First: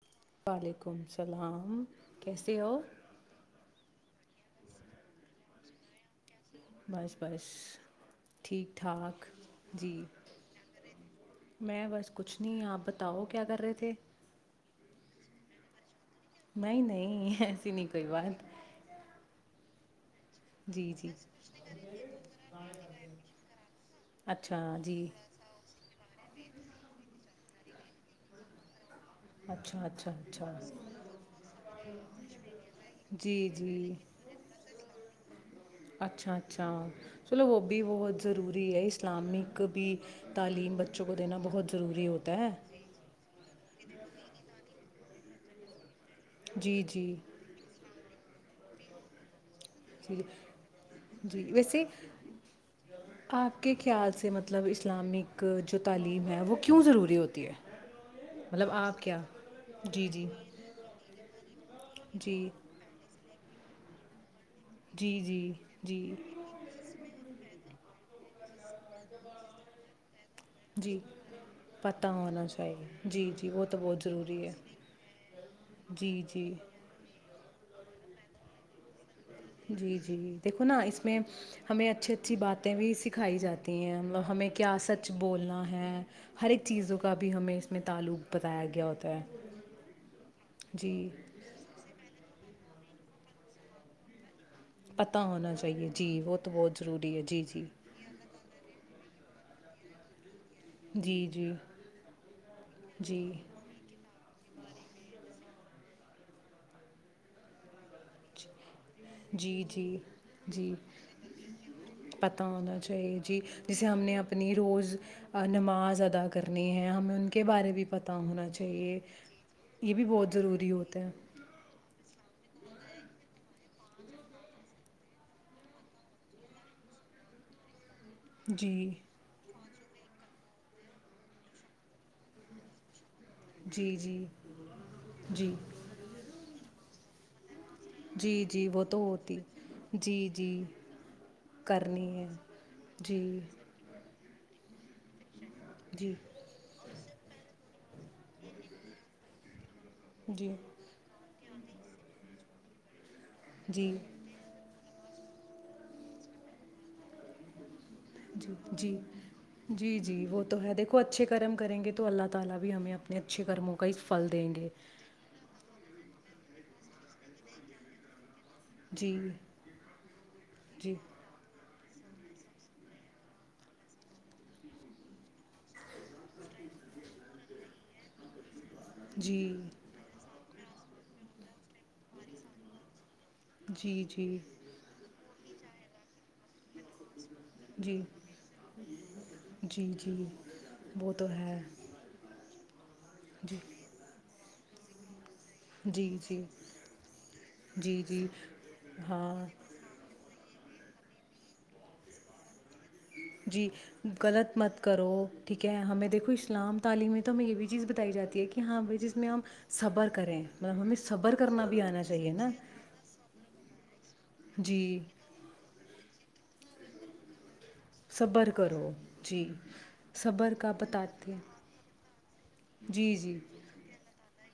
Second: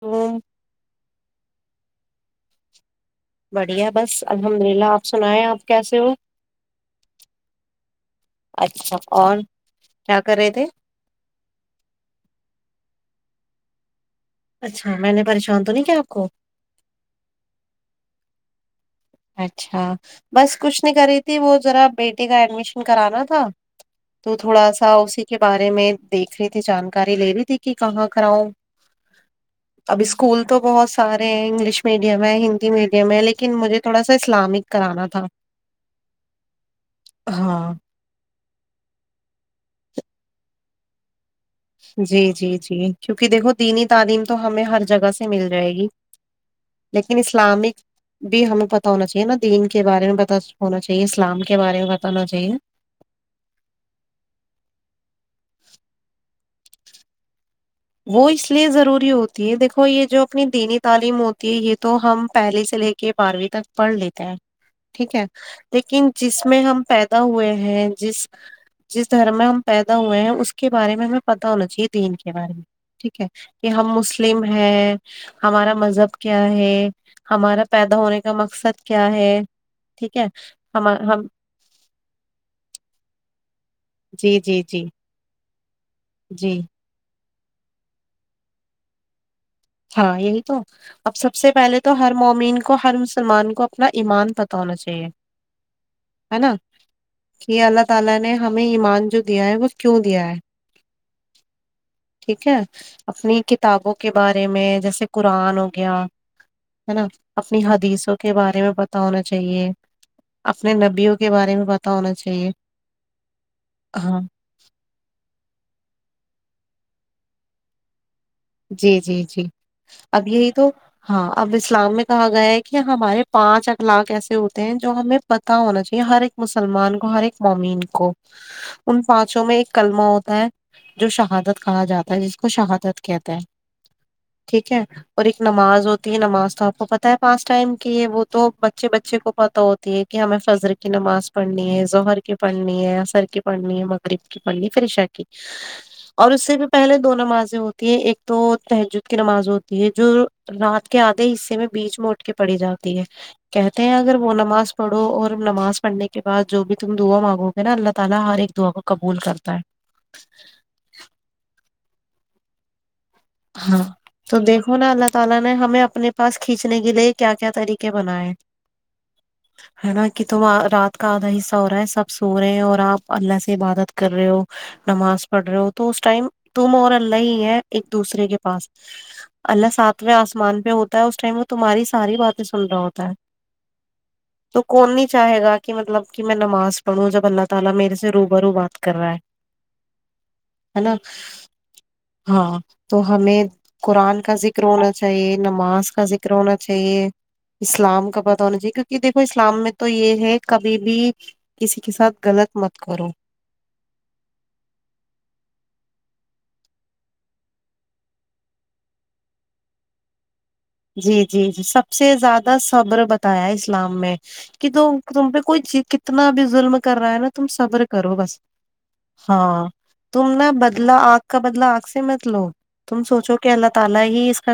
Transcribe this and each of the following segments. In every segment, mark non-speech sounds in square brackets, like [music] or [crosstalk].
تم وعلیکم السلام [inaudible] کیسے ہو بڑھیا بس الحمد للہ آپ سنائیں آپ کیسے ہو بس بس ٹھیک اچھا ٹھاک اور جی کیا کر رہے تھے میں بس کچھ نہیں آپ تاؤ کیا کر رہے تھے اچھا میں نے پریشان تو نہیں کیا آپ کو نہیں نہیں ایسی نہیں کوئی بات اچھا بس کچھ جی نہیں کر جی رہی تھی وہ ذرا بیٹے کا ایڈمیشن کرانا تھا تو اچھا تھوڑا سا جی اسی کے بارے میں دیکھ رہی تھی جانکاری لے رہی تھی کہ کہاں کراؤ اچھا ابھی اچھا اسکول اچھا تو بہت سارے ہیں انگلش میڈیم ہے ہندی میڈیم ہے جی لیکن مجھے جی تھوڑا سا اسلامک کرانا تھا اچھا اچھا چلو وہ ہاں بھی بہت ضروری ہے اسلامک بھی تعلیم بچوں کو دینا بہت ضروری جی ہوتا ہے جی جی کیونکہ دیکھو دینی تعلیم تو ہمیں ہر جگہ سے مل جائے گی جی جی لیکن اسلامک بھی ہمیں پتا ہونا چاہے نا دین کے بارے ج میں پتہ ہونا چاہیے اسلام جی کے بارے ویسے میں پتہ ہونا چاہیے آپ کے خیال سے مطلب اسلامک جو تعلیم ہے وہ کیوں ضروری ہوتی ہے وہ اس لیے مطلب آپ ضروری کیا ہوتی ہے دیکھو یہ جی جو جی اپنی دینی تعلیم ہوتی یہ یہ تو ہم جی پہلے سے لے کے بارہویں تک پڑھ لیتے ہیں ٹھیک جی ہے جی لیکن جی جس میں ہم پیدا ہوئے ہیں جس جس دھرم میں ہم پیدا ہوئے ہیں اس کے بارے جی میں ہمیں پتا ہونا چاہیے پتہ دین کے ہونا بارے میں چاہیے ٹھیک ہے جی جی وہ کہ تو ہم بہت مسلم ضروری ہے ہیں ہمارا جی مذہب کیا جی ہے ہمارا پیدا ہونے کا مقصد کیا ہے جی ٹھیک جی ہے دیکھو نا ہم اس میں ہم ہمیں اچھی اچھی باتیں بھی سکھائی جاتی ہیں جی ہمیں جی کیا جی سچ بولنا ہے ہیں ہر جی ایک چیزوں کا اب بھی ہمیں اس میں تعلق بتایا گیا ہوتا ہے ہاں یہی تو جی اب سب سے پہلے تو ہر مومین کا کو ہر مسلمان کو اپنا ایمان پتا ہونا چاہیے پتہ ہونا چاہیے جی وہ ہے تو نا بہت ضروری ہے جی کہ جی اللہ تعا لا نے ہمیں ایمان جو دیا ہے بس کیوں دیا ہے جی جی ٹھیک ہے جی اپنی کتابوں کو کے بارد [unintelligible] میں جیسے قرآن ہو گیا ہے نا اپنی حدیث جی جی اپنے جی نبیوں کے بارے میں پتا ہونا پتا چاہیے ہونا چاہیے جی جیسے ہم نے ہاں اپنی روز نماز اد کرنی ہے ہمیں ان کے بارے بھی پتا جی جی جی اب بہت یہی تو ضروری ہوتا ہے ہاں اب اسلام میں کہا گیا ہے کہ ہمارے پانچ اخلاق ایسے ہوتے ہیں جو ہمیں پتا ہونا چاہیے ہر ایک مسلمان کو ہر ایک مومین کو جی ان پانچوں میں ایک کلمہ ہوتا ہے جو شہادت کہا جاتا ہے جس کو شہادت کہتے جی جی ٹھیک ہے اور ایک جی نماز ہوتی ہے نماز کا تو پتا ہے پانچ ٹائم کہ وہ جی تو جی وہ بچے تو بچے کو ہوتی پتہ ہوتی ہے کہ جی ہمیں جی فضر کی نماز پڑھنی ہے ظہر کی پڑھنی ہے جی عصر کی پڑھنی ہے مغرب کی پڑھنی ہے پھر عشا کی جی اور اس سے بھی پہلے دو نمازیں ہوتے ایک تو تہجد کی نماز ہوتی ہے جو جی رات کے آدھے حصے میں بیچ میں اٹھ کے پڑھی جاتی ہے کہتے ہیں جی اگر وہ نماز پڑھو اور نماز پڑھنے کے بعد جو بھی تم دعا مانگو گے نا اللہ تعالی ہر جی ایک دعا کو جی قبول کرتا ہے جی جی وہ تو ہے دیکھو اچھے کرم کریں گے تو تو اللہ تالی بھی ہمیں اپ ہاں تو دیکھو نا اللہ تعالی نے ہمیں اپنے پاس کھینچنے کے لیے کیا کیا طریقے بنائے جی ہے نا کہ تم جی رات کا آدھا حصہ ہو رہا ہے سب سو رہے ہیں اور آپ اللہ سے عبادت کر رہے ہو نماز پڑھ رہے ہو تو اس ٹائم تم اور اللہ ہی ہے ایک دوسرے کے پاس جی اللہ ساتویں آسمان میں ہوتا ہے اس ٹائم میں تمہاری ساری باتیں سن رہا ہوتا ہے جی جی تو کون نہیں چاہے گا کہ مطلب کہ میں نماز پڑھو جب اللہ تعالی میرے جی سے روں بروں بات کر رہا ہے جی جی ہے نا وہ تو ہے ہاں تو ہمیں جی قرآن کا ذکر ہونا چاہی نماز کا جی ذکر جی ہونا چاہیے جی اسلام کا جی پتہ ہونا چاہیے کیونکہ دیکھو ہاں اسلام میں تو یہ ہے کبھی بھی کسی کے ساتھ غلط مت کرو جی غلط مت کرو ٹھیک ہے ہمیں دیکھو کچھ اسلام تعلیممی تو ہمیں یہ بھی چیز بتائی جاتی ہے کہ ہاں بھائی جس میں ہم صبر کریں مطلب ہمیں جی صبر جی جی کرنا بھی سب آنا سے چاہیے نا زیادہ صبر بتایا اس اسلام میں کہ تو جی تم کوئی ج اتنا بھی ظلم کر رہا ہے نا ت [unintelligible] صبر کرو جی صبر کا اھا بتاتے ہیں جی جی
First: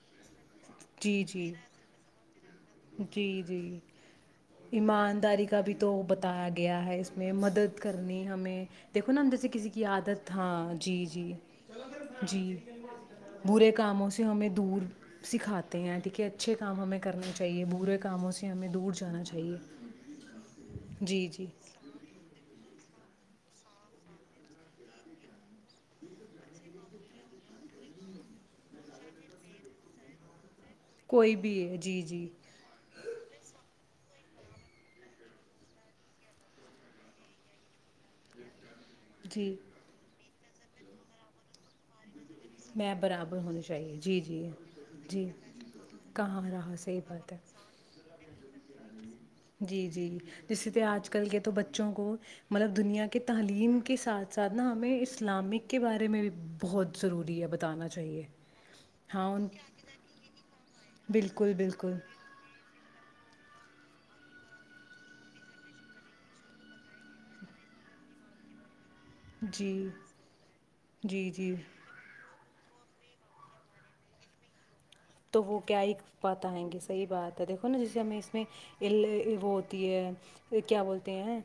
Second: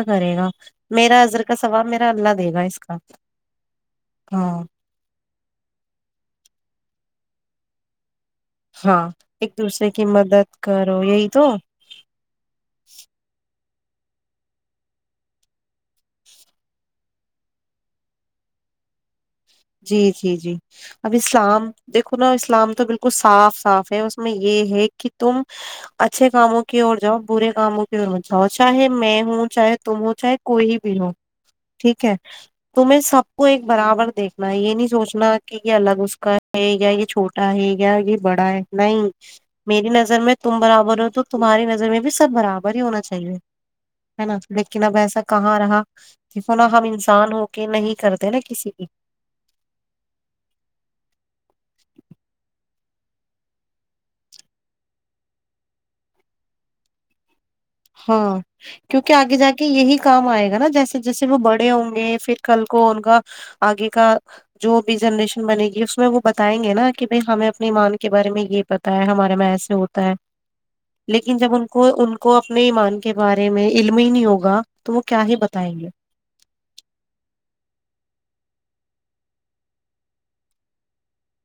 کرے گا [unintelligible] میرا جی اظر جی کا سثواب میرا اللہ دے گا اس کا جی جی ہاں ایمانداری کا بھی تو بتایا گیا ہے اس میں مدد کرنی ہمیں ہاں دیکھو نا ہم جیسے ایک کسی کی دوسرے عادت مدد ہاں کرو جی یہی جی تو جی برے کا کاموں سے ہمیں دور سکھاتا دھ کہ اچھے کام ہمیں کرنا چاہیے برے کاموں سے ہمیں دور جانا چاہیے جی جی جی اب جی جی اسلام دیکھو نا اسلام تو بالکل کو صاف صاف ہے اس میں یہ ہے کہ تم اچھے کاموں کی اور جاؤ برے کاموں کی میں جاؤ چاہے میں ہوں چاہے تم ہوں چاہے کوئی بھی ہو کوئی بھی جی ٹھیک ہے جی تو میں سب کو ایک برابر دیک [unintelligible] یہ نہیں سوچنا کہ یہ الگ اس کا ہے یا یہ چھوٹا ہے یا یہ بڑا ہے نہیں جی میری نظر میں تم برابر ہو تو تمہاری نظر میں بھی سب برابر ہی میں ہونا چاہیے برابر ہونی چاہیے جی ہے نا جی لیکن اب ایسا جی کہاں رہا کہاں دف نا رہا ہم صحیح بات انسان ہے ہو کے نہیں کرتے نا کسی بھی جی جی جیسے تو آج کل کے تو بچوں کو مطلب دنیا کے تعلیم کے ساتھ ساتھ نا ہمیں اسلامک کے بارے میں بھی بہت ضروری دیاب [unintelligible] ہاں کیونکہ آگے جا کے یہی کام آئے گا نا جیسے جیسے وہ بالکل بڑے بالکل ہوں گے پھر کل کو ان کا آگے کا جو بھی جنریشن بنے گی اس میں وہ بتائیں گے نا کہ بھائی ہمیں اپنی مان کے بارے میں یہ پتا ہمارے میں ایسے جی ہوتا ہے جی لیکن جب جی ان کو ان کو اپنے ایمان کے بارے میں علم ہی نہیں ہوگا وہ کیا ہی تو وہ بتائیں کیا گے ہی بتئیں گے صحی بات ہے دیکھو نا جسے ہمیں اس میں ع وہ ہوتی ہے کیا بولتے ہیں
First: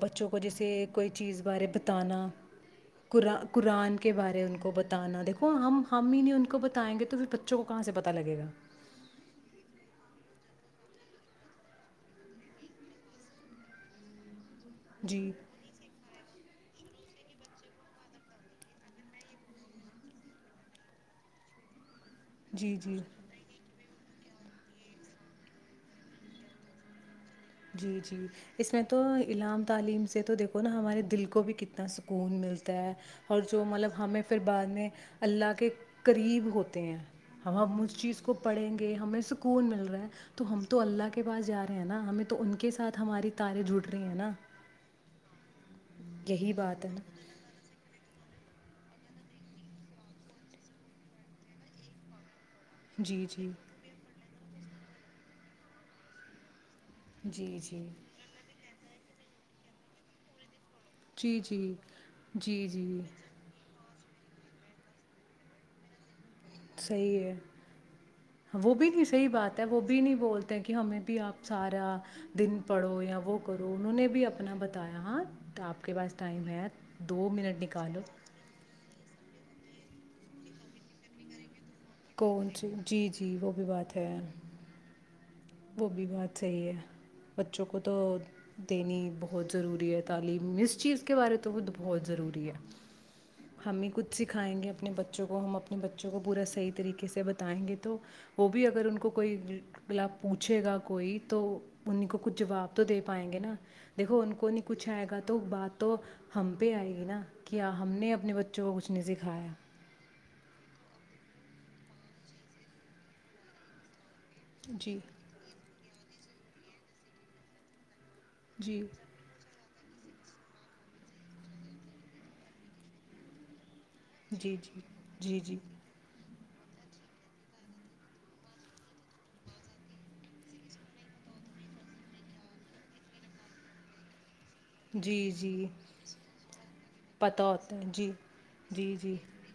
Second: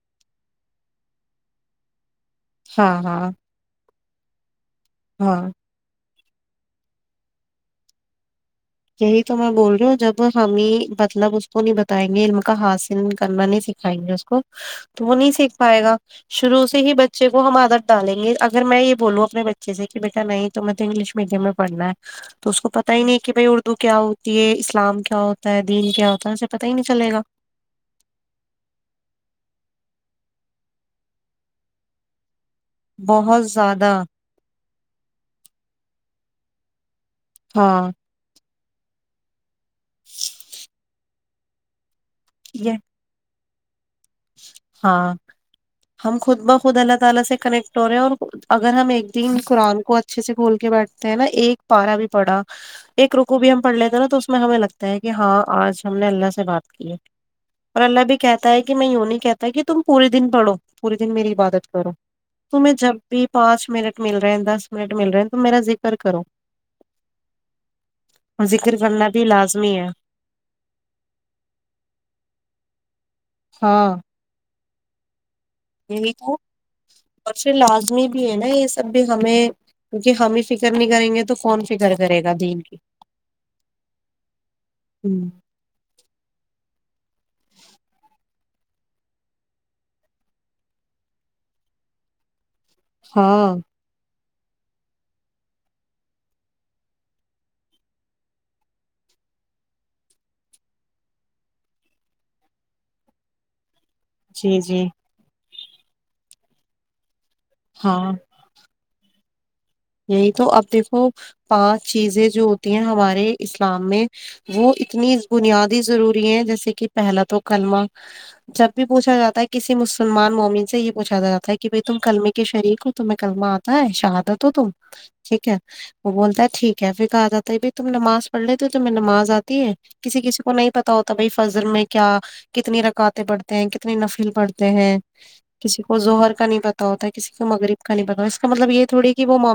بچوں کو جیسے کوئی چیز بارے بتانا ہاں ہاں قآ قرآن کے بارے ان کو بتا ا ہاں دیکھو ہم ہم می نہیں ان کو بتائ گے تو پھر بچوں کو کہاں سےتا پتا لگے گا یہی تو میں بول رہی ہوں جب ہمیں مطلب اس کو نہیں بتائیں گے علم کا حاصل کرنا نہیں سکھائیں گے اس کو تو وہ نہیں جی سیکھ پائے گا شروع سے ہی بچے کو ہم آدت ڈالیں گے اگر میں یہ بولوں اپنے بچے سے کہ بیٹا نہیں تو میںیں تو انگلش میڈیم میں پڑھنا ہے تو اس کو جی پتا جی ہی نہیں کہ بھائی اڑتا ر کیا ہوتی ہے اسلام کیا ہوتا ہے دین کیا ہوتا ہے اسے پتا ہی نہیں چلے گا جی جی اس میں تو اعام تعلیم سے تو دیکھو نا ہمارے دل کو بھی کتنا سکون ملتا اور بہت جو مطلب زیادہ ہمیں پھر بعد میں اللہ کے قریب ہوتے ہیں اب ہم ہاں اس چیز کو پڑیں گے ہمیں س کون مل رہا ہے تو ہم تو اللہ کے پس جا رہے ہیں نا ہمیں تو ان کے یہ ساتھ ہماری تاری جٹ رہی ہیں نا ہاں ہم خود یہی ب خود بات ہے اللہ نا تعالی سے کنیکٹ ہو رہے ہیں اور اگر ہم ایک دن قرآن کو اچھے سے کھول کے بیٹھتے ہیں نا ایک پارا بھی پڑا ایک جی رکو جی بھی ہم پڑ لیتے نا تو ہمیں لگتا ہے کہ ہاں آج ہم نے اللہ سے بات جی اور جی اللہ بھی کہتا ہے کہ کہ میں وں نہیں کہتا ت کہ تم پورے دن پڑو پورے دن میری جی عبادت جی کرو تو جی جب جی بھی پانچ منٹ مل رہے ہیں دس منٹ مل رہے ہیں تو میرا ذکر کرو صحی ہے اور وہ ذکر بھی نہیں کرنا صحیح بات ہے لازمی وہ بھی نہیں بولتے کہ ہمیں بھی آپ سارا دن پڑھو یا وہ کرو انہوں ہاں نے بھی اپنا بتایا ہاں تو آپ کے یہی پاس تو ٹائم ہے دو منٹ نکالو تب بھی ہمیں کیونکہ ہم ہی فکر نہیں کریں گے تو کون فکر کرے گا کون دین سی کی جی جی وہ بھی بات ہے ہوں وہ بھی بات صحیح ہے بچوں کو تو دینی بہت ضروری ہے تعلیم اس چیز کے بارے تو خود بہت ضروری ہے ہاں ہم ہی کچھ سکھائیں گے اپنے بچوں کو ہم اپنے بچوں کو پورا صحیح طریقے سے بتائیں گے تو وہ بھی اگر ان کو کوئی گلاب پوچھے گا کوئی تو انیں کو کچھ جواب تو دے پائیں گے نا دیکھو ان کو جی نہیں جی کچھ آئے گا تو بات تو ہم پہ آئے گی نا کیا ہم نے ہاں اپنے بچوں کو اس نے سکھایا یہی تو اب دیکھو پانچ چیزیں جو ہوتی ہیں ہمارے اسلام میں وہ جی اتنی بنیادی ضرورت بھی ہیں جیسے کہ پہلا تو کلمہ جب جی بھی پوچھا جاتا ہے کہ کسی مسلمان مومن سے یہ پوچا جاتا کہ بھائی تم کلمے کے شریک ہو تمہیں کلمہ آ نہیں شاہاد ہو جی تو جی جی ٹھیک ہے جی وہ بولتا ہے ٹھیک ہے پھر کہا جاتا ہے بائی تم نماز پڑھ لیتے ہو تمہیں نماز آتی ہے کسی کسی کو نہیں پتا ہوتا بائی فجر میں کیا کتنی رکواتیں پڑھتے ہیں کتنی نفیل پڑھتی جی جی کسی کو زہر کا نہیں پتا ہوتا کسی پتہ کو ہوتا مغرب ہے کا نہیں جی پتا ہوتا اس کا مطلب یہ جی تھوڑی ہے جی کہ وہ وہ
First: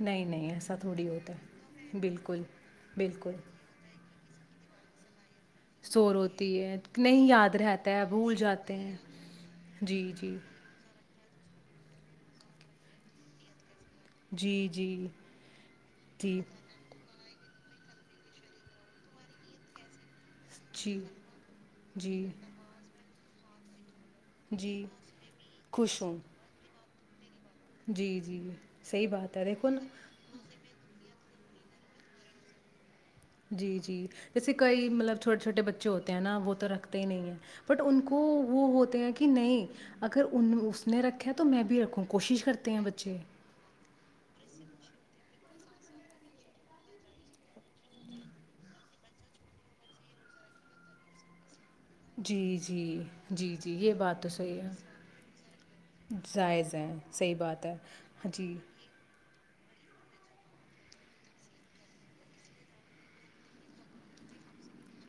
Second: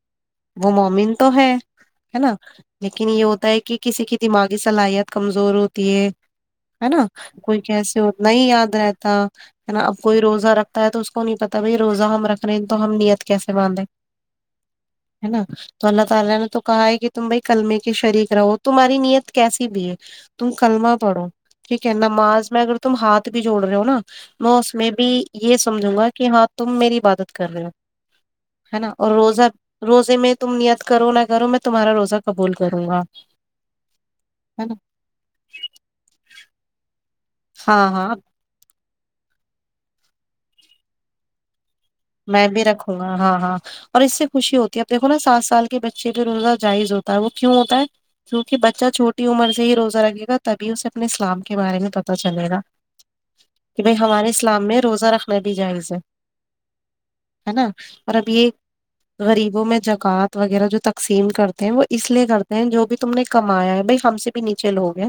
نہیں نہیں ایسا تھوڑی مومن تو ہوتا ہے نا بالکل لیکن یہ بالکل ہوتا ہے کہ کسی کی دماغی صلاحیت کمزور ہوتی سور ہوتی ہے نا نہیں یاد کوئی رہتا کیسے ہے ہو بھول نہیں جاتے یاد ہیں رہتا ہے نا اب جی کوئی جی روزہ رکھتا ہے تو اس کو تو نہیں پتا بھائی روزہ ہم رکھ رہے ہیں تو ہم نیت کیسے باندھیں جی جی ہے نا تو اللہ تعالی جی نے تو کہا ہے کہ تم بھائی کلمے کی شریک رہو تمہاری نیت کیسی بھی ہے تم کلمہ جی پڑو ٹھیک ہے جی نماز میں اگر تم ہاتھ بھی جوڑ رہے ہو نا میں اس جی میں بھی یہ سمجھوں خوش گا ہوں کہ ہاں تم میری ب [unintelligible] جی جی [unintelligible] ہے نا اور بات روزہ ہے دیکھو نا روزے میں تم نیت کر [unintelligible] رو نہ کرو م میں تمہارا روزہ قبول کروں گا [unintelligible] جی جی جیسے ہے نا کئی مطلب چھوٹے چھوٹے بچے ہوتے ہیں نا وہ تو رکھ نہیں ہے بٹ ہاں ان ہاں کو وہ ہوتے ہیں کہ [unintelligible] نہیں اگر ان اس نے رکھا تو میں بھی رکھوں [unintelligible] میں بھی کرتے ہیں رکھوں گا بچے ہاں ہاں اور اس سے خوشی ہوتی ہے اب دیکو نا سات سال کے بچے بھی روزہ جائز ہوتا ہے وہ کیوں ہوتا ہے کیوں کہ بچہ چھوٹی عمر سے ہی روزہ رکھے گا تبھی اسے اپنے اسلام [unintelligible] کے بارے میں پتا چلے جی گا جی جی جی کہ یہ بھائی بات ہمارے تو صحیح اسلام میں ہے روزہ رکھنے دی جائز ہے [unintelligible] جائز ہیں صحیح ہے نا بات اور اب ہاں، یہ جی غریب میں جگات وغیرہ جو تقسیم کرتے ہیں وہ اس لیے کرتے ہیں جو بھی تم نے کمایا ہے بھائی ہم سے بھی نیچے لوگے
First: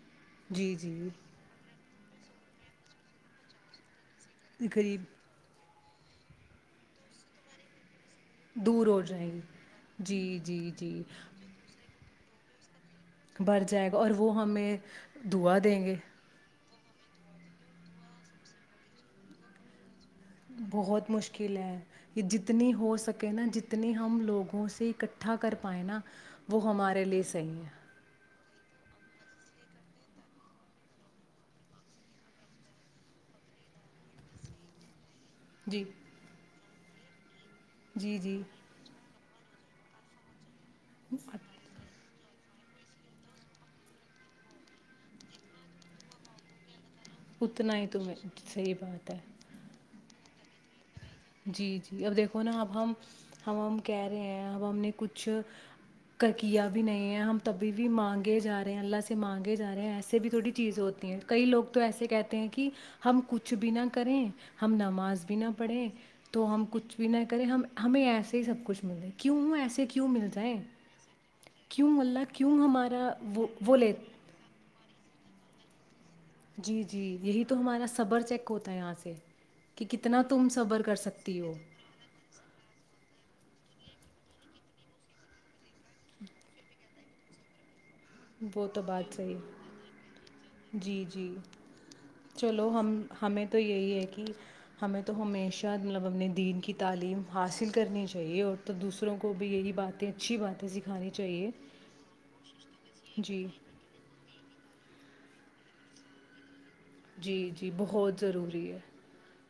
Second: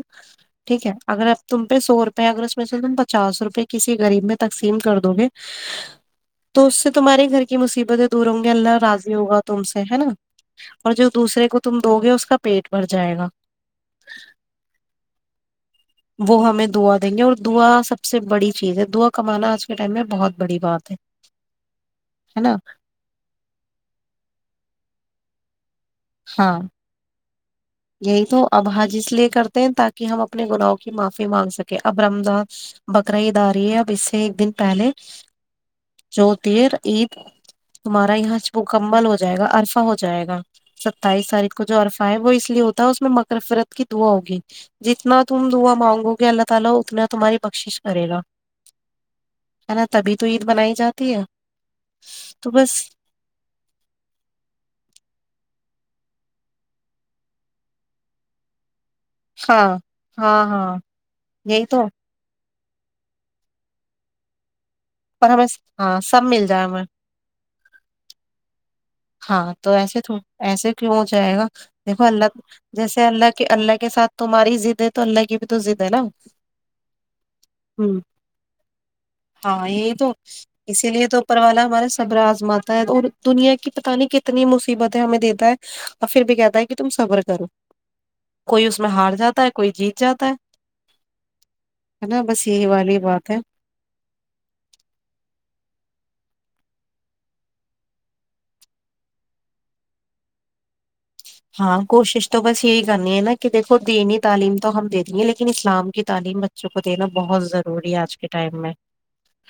جی ٹھیک ہے جی اگر اپ تم پ سو روپئے اگر اس میں پچا روپئے کسی غریب میں تقسیم کر غریب دوں گے تو اس سے تمہارے گھر کی مصیبت ہے دور ہ گے اللہ دور ہو راضی جائیں ہوگا گی تم سے ہے نا جی جی اور جی جو دوسرے کو تم دو گے اس ک پیٹ بھر جائے گا بھر جائے گا اور وہ ہمیں دعا دیں گے وہ ہمیں دوا دیں گے اور دعا سب سے بڑی چیز ہے دوا کمانا آج کے ٹائم میں بہت بڑی بات ہے بہت مشکل ہے یہ ہے نا جتنی ہو سکے نا جتنی ہم لوگوں سے اکٹا ٹھا کر پائے نا وہ ہمارے لیے جیے نہیں تو اب حج اس لیے کرتے ہیں تاکہ ہم اپنے گنااہ کی معافی مانگ سکیں اب رمضان بکراعداری ہے اب اس سے ایک دن پہلے جی جوتیر یہ تمہارا جی یہاں جی سے مکمبل ہوتا جائے گا الرفا ہو جائے گا ستائیس تاریخ کو جو عرفہ ہے وہ اس [inaudible] اتنا بخشش ہی تم کرے گا صحی بات ہے ہے نا تبھی تو عید منائی جاتی ہے جی جی اب دیکھو تو نا بس اب ہم ہم ہم کہہ رہے ہیں اب ہم نے کچھ کا کیا بھی نہیں ہے ہم تبھی بھی مانگے جا رہے ہیں اللہ سے سے مانگے ہاں جا رہے ہیں ایسے بھی ہاں تھوڑی ہاں چیز ہوتی ہیں کئی لوگ تو ایسے کہتے ہیں کہ ہم کچھ بھی نہ کریں ہم نماز پر بھی نہ ہمیں پڑھیں ہاں سب مل تو ہم جائے ہمیں کچھ بھی نہ کریں ہم ہمیں ایسے ہی سب کچھ مل جائے ہاں کیوں تو ایسے کیوں تھ مل جائیں ایسے کیوں ہو جائے گا کیوں دیکھو اللہ کیوں جیسے ہمارا اللہ وہ کے اللہ وہ کے لے ساتھ تمہاریضد ہے تو اللہ کی بھی توز د ہے نا جی جی یہی تو ہمارا ہوں صبر چیک ہوتا ہے یہاں سے ہاں کہ یہی تو کتنا تم صبر اسی کر لیے تو اوپر سکتی ہو والا پت نہیں کتنی مصیبتیں ہمیں دیتا ہے اور پھر بھی کہتا ہے کہ تم سفر کرو کوئی وہ اس تو میں بات ہار صحی جاتا ہے کوئی جیت جاتا ہے جی جی ہے نا بس یہی چلو والی ہم بات ہے ہمیں تو یہی ہے کہ ہمیں تو ہمیشہ مطلب اپنے دین کی تعلیم حاصل کرنی چاہیے اور تو دوسروں کو بھی یہی باتیں اچھی باتیں سیکھ ہاں کوشش تو بس یہی کرنی ہیںا جی کہ دیکھو دین تعلیم تو دے دی ہیں لیکن اسلام کی تعلیم میں جی جی بہت ضروری میں ہے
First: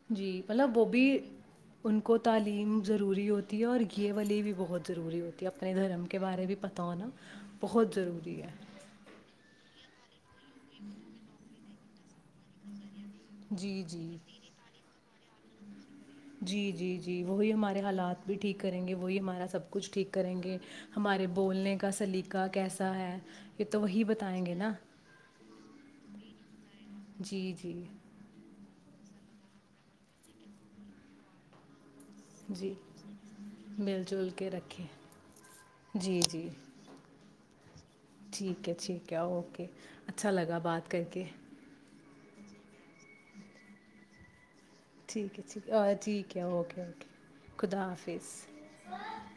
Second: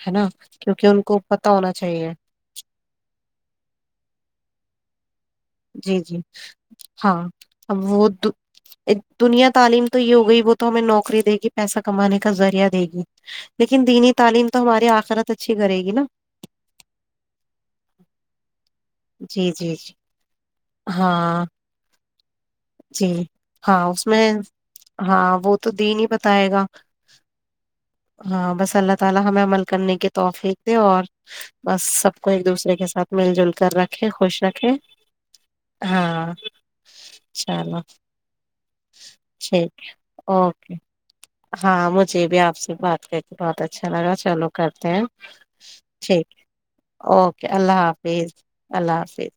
ہے نا جی مطلب وہ کیونکہ ان بھی کو پتا ہونا ان چاہیے کو تعلیم ضروری ہوتی ہے اور گیے والی بھی بہت روری ہوتا جی جی ہاں ا بہت وہ ضروری ہے دنیا تعلیم تو یہ ہو گئی وہ تو ہمیں نوکری دے گی پیسہ کمان کا ذریعہ دے گی جی لیکن دینی جی تعلیم تو ہماراری آخرت اچھی کرے گی نہ جی جی جی وہی ہمارے حالات بھی ٹھیک کریں گے وہی ہمارا جی سب جی کچھ جی ٹھیک کریں گے ہمارے ہاں بولنے کا سلی جی ہاں اس میں بتائیں گے نا ہاں وہ تو د نہیں بتائے گا جی جی ہاں بس اللہ [unintelligible] آ کو ایک جی دوسرے کے ساتھ مل جل کر مل رکھے جل خوش کے رکھے رکھیں جی ہاں جی چلو ٹھیک ہے ٹھیک ہے اوکے ٹھیک اچھا لگا اوکے بات کر کے ہاں مجھے بھی آپ سے بات کر کے بہت اچھا لگا چلو کرتے ہیں ٹھیک ہے ٹھیک ہے اور ٹھیک ہے اوکے اوکے اللہ حافظ اللہ حافظ